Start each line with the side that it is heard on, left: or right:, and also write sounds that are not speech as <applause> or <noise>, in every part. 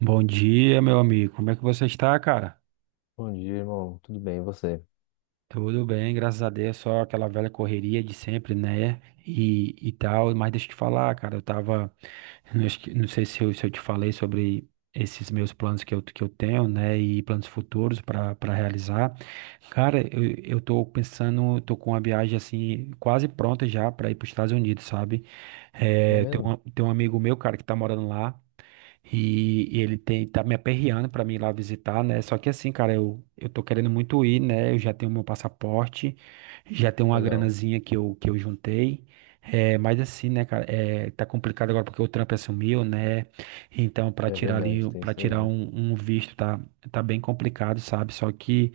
right: Bom dia, meu amigo. Como é que você está, cara?
left: Bom dia, irmão. Tudo bem, e você?
right: Tudo bem, graças a Deus. Só aquela velha correria de sempre, né? E tal. Mas deixa eu te falar, cara. Eu tava. Não acho que- não sei se eu te falei sobre esses meus planos que eu tenho, né? E planos futuros para para realizar. Cara, eu tô pensando. Tô com uma viagem assim, quase pronta já para ir para os Estados Unidos, sabe?
left: É
right: É, tem
left: mesmo?
right: um, tem um amigo meu, cara, que tá morando lá. E ele tem, tá me aperreando pra mim ir lá visitar, né? Só que assim, cara, eu tô querendo muito ir, né? Eu já tenho meu passaporte, já tenho uma
left: Legal.
right: granazinha que eu juntei. É, mas assim, né, cara, tá complicado agora porque o Trump assumiu, né? Então, pra
left: É
right: tirar
left: verdade,
right: ali,
left: tem
right: para
left: isso
right: tirar
left: aí.
right: um visto tá, tá bem complicado, sabe? Só que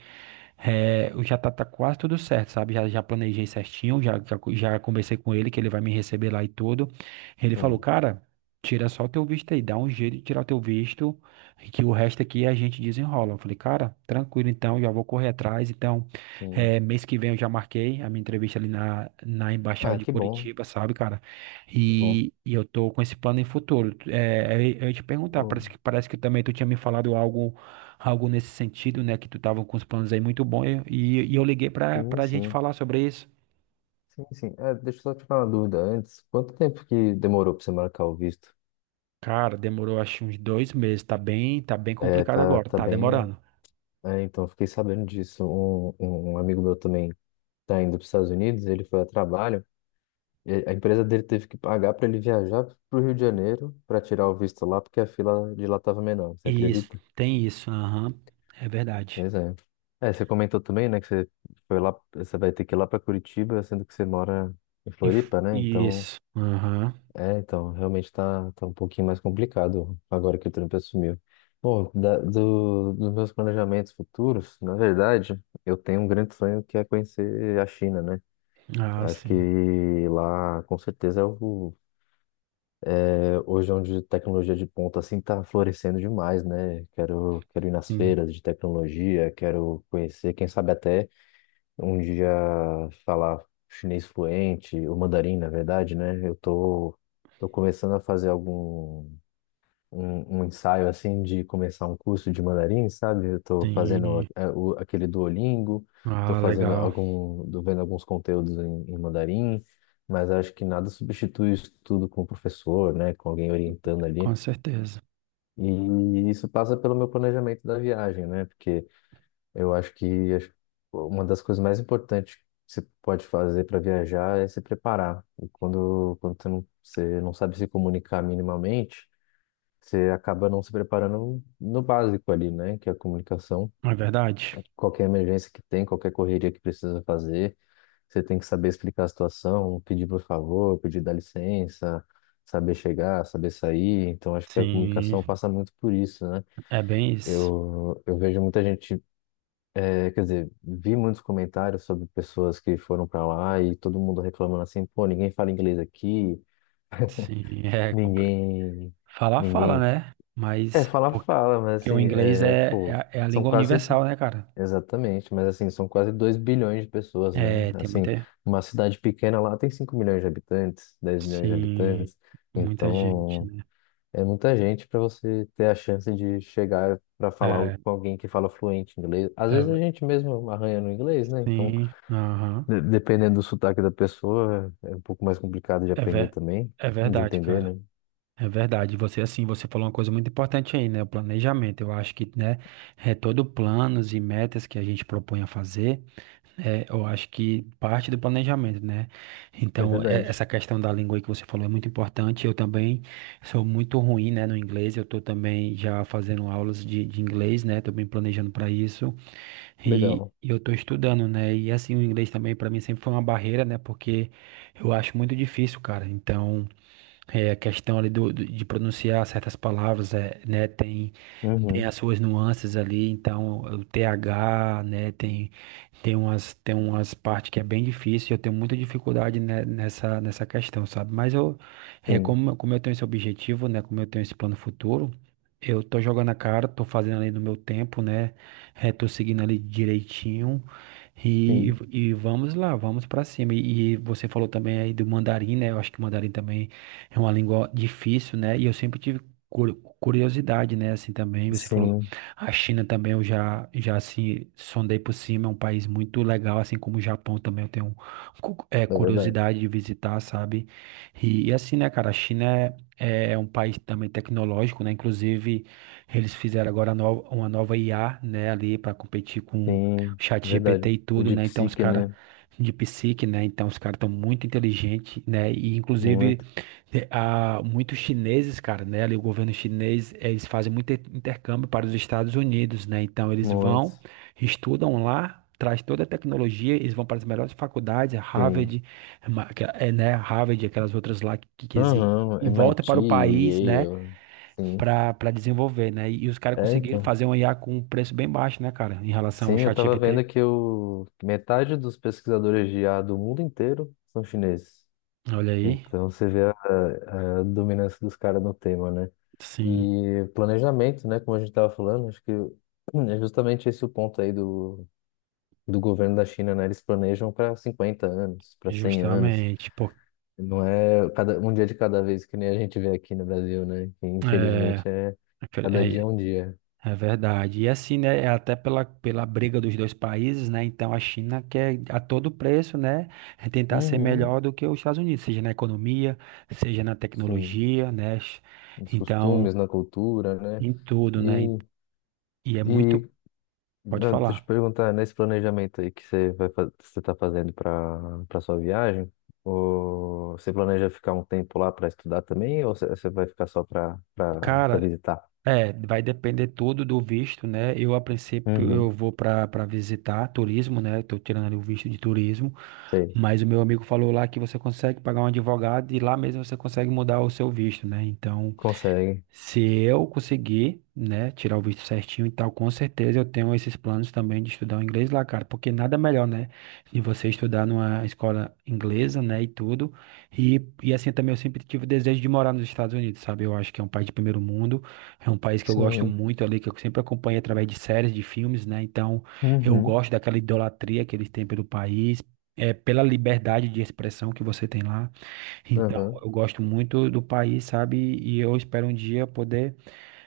right: eu tá quase tudo certo, sabe? Já planejei certinho, já conversei com ele que ele vai me receber lá e tudo. Ele falou,
left: Sim,
right: cara. Tira só o teu visto aí, dá um jeito de tirar o teu visto, que o resto aqui a gente desenrola. Eu falei, cara, tranquilo então, já vou correr atrás. Então,
left: sim.
right: mês que vem eu já marquei a minha entrevista ali na, na Embaixada
left: Ah,
right: de
left: que bom,
right: Curitiba, sabe, cara?
left: que bom.
right: E eu tô com esse plano em futuro. Eu ia te perguntar,
left: Oh,
right: parece que também tu tinha me falado algo, algo nesse sentido, né? Que tu tava com os planos aí muito bons e eu liguei pra,
left: sim,
right: pra gente
left: sim.
right: falar sobre isso.
left: Sim, sim. Ah, deixa eu só te falar uma dúvida antes. Quanto tempo que demorou pra você marcar o visto?
right: Cara, demorou acho uns 2 meses, tá bem
left: É,
right: complicado
left: tá,
right: agora,
left: tá
right: tá
left: bem.
right: demorando.
left: É, então, fiquei sabendo disso. Um amigo meu também tá indo para os Estados Unidos, ele foi a trabalho. A empresa dele teve que pagar para ele viajar para o Rio de Janeiro para tirar o visto lá, porque a fila de lá estava menor. Você
right: Isso,
left: acredita?
right: tem isso, aham. É verdade.
left: Pois é. É, você comentou também, né, que você foi lá, você vai ter que ir lá para Curitiba, sendo que você mora em Floripa, né? Então,
right: Isso, aham.
left: é, então, realmente tá, tá um pouquinho mais complicado agora que o Trump assumiu. Bom, dos meus planejamentos futuros, na verdade, eu tenho um grande sonho que é conhecer a China, né?
right: Ah,
left: Acho que
right: sim,
left: lá, com certeza, hoje é onde tecnologia de ponta, assim, está florescendo demais, né? Quero ir nas
right: sim,
left: feiras de tecnologia, quero conhecer, quem sabe até um dia falar chinês fluente, o mandarim, na verdade, né? Eu tô começando a fazer um ensaio assim de começar um curso de mandarim, sabe? Eu tô fazendo
right: sim.
left: é, o, aquele Duolingo, tô
right: Ah,
left: fazendo
right: legal.
left: algum, tô vendo alguns conteúdos em mandarim, mas acho que nada substitui isso tudo com o professor, né? Com alguém orientando ali.
right: Com certeza.
left: E isso passa pelo meu planejamento da viagem, né? Porque eu acho que uma das coisas mais importantes que você pode fazer para viajar é se preparar. E quando você não sabe se comunicar minimamente, você acaba não se preparando no básico ali, né? Que é a comunicação.
right: É verdade.
left: Qualquer emergência que tem, qualquer correria que precisa fazer, você tem que saber explicar a situação, pedir por favor, pedir dá licença, saber chegar, saber sair. Então, acho que a comunicação
right: Sim,
left: passa muito por isso, né?
right: é bem isso.
left: Eu vejo muita gente É, quer dizer, vi muitos comentários sobre pessoas que foram para lá e todo mundo reclamando assim, pô, ninguém fala inglês aqui,
right: Sim, <laughs> é completo.
left: ninguém,
right: Falar, fala,
left: ninguém.
right: né?
left: É,
right: Mas
left: fala,
right: porque,
left: fala, mas
right: porque o
left: assim,
right: inglês
left: é, pô,
right: é a
left: são
right: língua
left: quase,
right: universal, né, cara?
left: exatamente, mas assim, são quase 2 bilhões de pessoas, né?
right: É, tem
left: Assim,
right: muita.
left: uma cidade pequena lá tem 5 milhões de habitantes, 10 milhões de
right: Sim,
left: habitantes,
right: muita gente,
left: então
right: né?
left: é muita gente para você ter a chance de chegar para falar
right: É,
left: com alguém que fala fluente inglês. Às
right: é,
left: vezes a
right: ve-
left: gente mesmo arranha no inglês, né? Então
right: sim, aham.
left: Dependendo do sotaque da pessoa, é um pouco mais complicado de
right: É,
left: aprender
right: ver,
left: também,
right: é
left: de
right: verdade,
left: entender,
right: cara.
left: né?
right: É verdade, você assim, você falou uma coisa muito importante aí, né? O planejamento. Eu acho que, né, é todo planos e metas que a gente propõe a fazer, eu acho que parte do planejamento, né?
left: É
right: Então,
left: verdade.
right: essa questão da língua aí que você falou é muito importante. Eu também sou muito ruim, né, no inglês. Eu tô também já fazendo aulas de inglês, né? Tô bem planejando para isso. E
left: Legal.
right: eu tô estudando, né? E assim, o inglês também para mim sempre foi uma barreira, né? Porque eu acho muito difícil, cara. Então, a questão ali do, de pronunciar certas palavras, é, né? Tem
left: Uhum.
right: as suas nuances ali, então o TH, né, tem umas partes que é bem difícil, eu tenho muita dificuldade né, nessa nessa questão, sabe? Mas eu
left: Sim,
right: como eu tenho esse objetivo, né, como eu tenho esse plano futuro, eu tô jogando a cara, tô fazendo ali no meu tempo, né? É, tô seguindo ali direitinho.
left: sim,
right: E vamos lá, vamos pra cima. E você falou também aí do mandarim, né? Eu acho que o mandarim também é uma língua difícil, né? E eu sempre tive curiosidade, né, assim também, você falou,
left: sim,
right: a China também eu já assim, sondei por cima, é um país muito legal, assim como o Japão também eu tenho um
left: é verdade.
right: curiosidade de visitar, sabe, e assim, né, cara, a China é um país também tecnológico, né, inclusive eles fizeram agora uma nova IA, né, ali para competir com o
left: Sim,
right: chat GPT
left: verdade.
right: e
left: O
right: tudo,
left: de
right: né, então os
left: psique,
right: caras
left: né?
right: de psique, né, então os caras estão muito inteligentes, né, e inclusive
left: Muito,
right: há muitos chineses, cara, né? Ali o governo chinês, eles fazem muito intercâmbio para os Estados Unidos, né? Então eles vão,
left: muito,
right: estudam lá, traz toda a tecnologia, eles vão para as melhores faculdades, é
left: sim.
right: Harvard, né? Harvard, aquelas outras lá que existem,
left: Aham,
right: e volta
left: MIT,
right: para o país, né?
left: Yale, sim.
right: Para para desenvolver, né? E, os caras
left: É,
right: conseguiram
left: então.
right: fazer um IA com um preço bem baixo, né, cara? Em relação ao
left: Sim, eu
right: chat
left: tava
right: GPT.
left: vendo que metade dos pesquisadores de IA do mundo inteiro são chineses.
right: Olha aí.
left: Então você vê a dominância dos caras no tema, né?
right: Sim,
left: E planejamento, né? Como a gente estava falando, acho que é justamente esse o ponto aí do governo da China, né? Eles planejam para 50 anos, para 100 anos.
right: justamente. Pô,
left: Não é cada, um dia de cada vez que nem a gente vê aqui no Brasil, né? Que infelizmente é cada dia
right: é,
left: é um dia.
right: é verdade. E assim, né, é até pela, pela briga dos dois países, né, então a China quer a todo preço, né, tentar ser
left: Uhum,
right: melhor do que os Estados Unidos, seja na economia, seja na
left: sim.
right: tecnologia, né,
left: Nos
right: então,
left: costumes, na cultura, né?
right: em tudo, né,
left: E
right: e é
left: E
right: muito, pode
left: Não, deixa eu te
right: falar.
left: perguntar, nesse planejamento aí que você vai, você está fazendo para para sua viagem, ou você planeja ficar um tempo lá para estudar também, ou você vai ficar só para para
right: Cara,
left: visitar?
right: é, vai depender tudo do visto, né, eu a princípio eu
left: Uhum,
right: vou para para visitar turismo, né, tô tirando ali o visto de turismo,
left: sei.
right: mas o meu amigo falou lá que você consegue pagar um advogado e lá mesmo você consegue mudar o seu visto, né? Então,
left: Consegue.
right: se eu conseguir, né, tirar o visto certinho e tal, com certeza eu tenho esses planos também de estudar o inglês lá, cara, porque nada melhor, né, de você estudar numa escola inglesa, né, e tudo. E assim também eu sempre tive o desejo de morar nos Estados Unidos, sabe? Eu acho que é um país de primeiro mundo, é um país que eu gosto
left: Sim.
right: muito ali, que eu sempre acompanho através de séries, de filmes, né? Então, eu
left: Uhum.
right: gosto daquela idolatria que eles têm pelo país, é pela liberdade de expressão que você tem lá. Então,
left: Uhum.
right: eu gosto muito do país, sabe? E eu espero um dia poder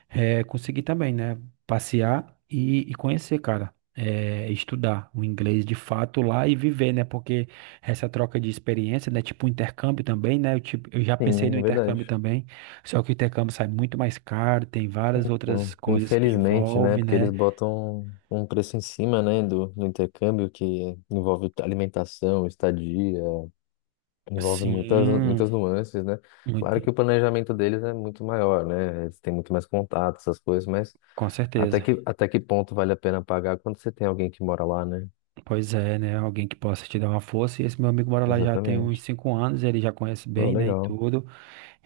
right: conseguir também, né? Passear e conhecer, cara. Estudar o inglês de fato lá e viver, né? Porque essa troca de experiência, né? Tipo um intercâmbio também, né? Eu, tipo, eu já pensei
left: Sim,
right: no
left: é
right: intercâmbio
left: verdade.
right: também, só que o intercâmbio sai muito mais caro, tem várias
left: Então,
right: outras coisas que
left: infelizmente, né,
right: envolve,
left: porque eles
right: né?
left: botam um preço em cima, né, do intercâmbio que envolve alimentação, estadia, envolve muitas,
right: Sim,
left: muitas nuances, né?
right: muito,
left: Claro que o planejamento deles é muito maior, né? Eles têm muito mais contato, essas coisas, mas
right: com
left: até
right: certeza.
left: que, até que ponto vale a pena pagar quando você tem alguém que mora lá, né?
right: Pois é, né? Alguém que possa te dar uma força. E esse meu amigo mora lá já tem uns
left: Exatamente.
right: 5 anos, ele já conhece
left: Pô,
right: bem, né? E
left: legal.
right: tudo.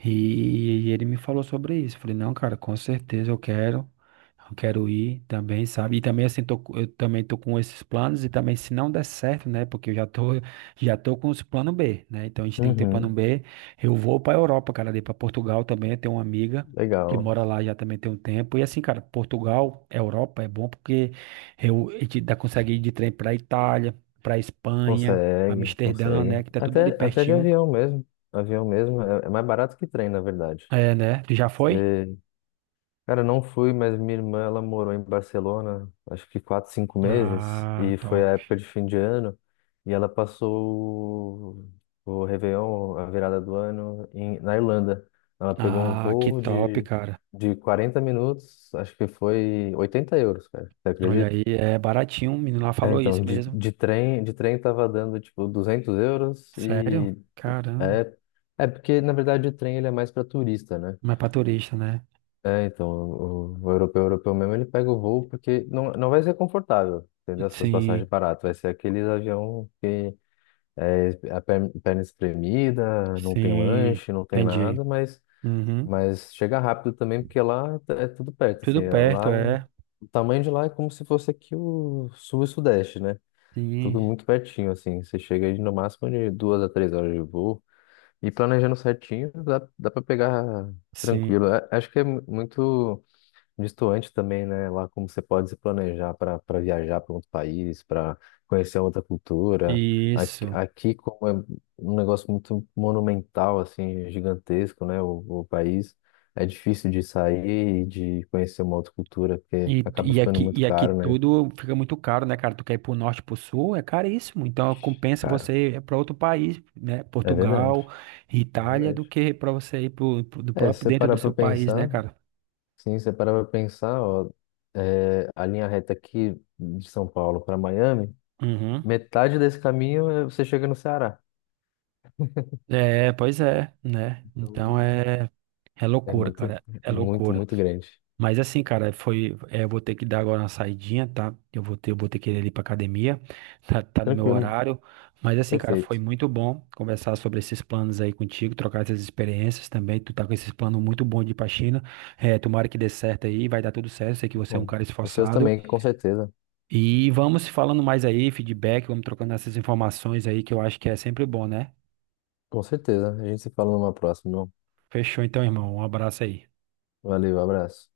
right: E ele me falou sobre isso. Falei, não, cara, com certeza eu quero ir também, sabe? E também assim, eu também tô com esses planos e também se não der certo, né? Porque eu já tô com os plano B, né? Então a gente tem que ter plano
left: Uhum,
right: B. Eu vou pra Europa, cara, ali pra Portugal também. Eu tenho uma amiga que
left: legal.
right: mora lá já também tem um tempo. E assim, cara, Portugal, Europa é bom porque eu, a gente dá, consegue ir de trem pra Itália, pra Espanha,
left: Consegue,
right: Amsterdã, né?
left: consegue.
right: Que tá tudo ali
left: Até, até de
right: pertinho.
left: avião mesmo. Avião mesmo é, é mais barato que trem, na verdade.
right: É, né? Tu já foi?
left: Cara, não fui, mas minha irmã, ela morou em Barcelona, acho que quatro, cinco meses,
right: Ah,
left: e foi
right: top.
left: a época de fim de ano, e ela passou o Réveillon, a virada do ano, em, na Irlanda. Ela pegou um
right: Ah, que
left: voo
right: top,
left: de,
right: cara.
left: de 40 minutos, acho que foi 80 euros, cara, você
right: Olha
left: acredita?
right: aí, é baratinho. O menino lá
left: É,
right: falou
left: então,
right: isso
left: de,
right: mesmo.
left: de trem, de trem tava dando, tipo, 200 euros,
right: Sério?
left: e
right: Caramba.
left: é, é porque, na verdade, o trem ele é mais para turista, né?
right: Mas pra turista, né?
left: É, então, o europeu, europeu mesmo, ele pega o voo porque não, não vai ser confortável, entendeu? Essas
right: Sim,
left: passagens baratas. Vai ser aqueles avião que é a perna espremida, não tem
right: sim.
left: lanche, não tem
right: Entendi.
left: nada,
right: Uhum.
left: mas chega rápido também porque lá é tudo perto, assim,
right: Tudo perto,
left: lá,
right: é.
left: o tamanho de lá é como se fosse aqui o sul e sudeste, né?
right: Sim,
left: Tudo muito pertinho, assim, você chega aí no máximo de 2 a 3 horas de voo e planejando certinho, dá, dá para pegar tranquilo.
right: sim.
left: É- acho que é muito distoante também, né? Lá como você pode se planejar para para viajar para outro país, para conhecer outra cultura. Aqui,
right: Isso.
left: aqui, como é um negócio muito monumental, assim, gigantesco, né? O país, é difícil de sair e de conhecer uma outra cultura, porque acaba ficando muito
right: E aqui
left: caro, né?
right: tudo fica muito caro, né, cara? Tu quer ir pro norte, pro sul, é caríssimo. Então
left: Ixi,
right: compensa
left: caro.
right: você ir pra outro país, né?
left: É verdade,
right: Portugal,
left: é
right: Itália, do
left: verdade.
right: que pra você ir do
left: É, se
right: próprio
left: você
right: dentro
left: parar
right: do
left: para
right: seu país, né,
left: pensar,
right: cara?
left: sim, se você parar para pensar, ó, é, a linha reta aqui de São Paulo para Miami.
right: Uhum.
left: Metade desse caminho é- você chega no Ceará.
right: É, pois é, né?
left: Então,
right: Então é, é
left: é
right: loucura,
left: muito,
right: cara. É
left: muito,
right: loucura.
left: muito grande.
right: Mas assim, cara, foi. É, eu vou ter que dar agora uma saidinha, tá? Eu vou ter que ir ali pra academia. <laughs> Tá, tá no meu
left: Tranquilo,
right: horário. Mas assim, cara, foi
left: perfeito.
right: muito bom conversar sobre esses planos aí contigo, trocar essas experiências também. Tu tá com esses planos muito bons de ir pra China. É, tomara que dê certo aí, vai dar tudo certo. Sei que você é um
left: Bom,
right: cara
left: os seus
right: esforçado.
left: também, com certeza.
right: E vamos se falando mais aí, feedback, vamos trocando essas informações aí, que eu acho que é sempre bom, né?
left: Com certeza. A gente se fala numa próxima. Não?
right: Fechou então, irmão. Um abraço aí.
left: Valeu, abraço.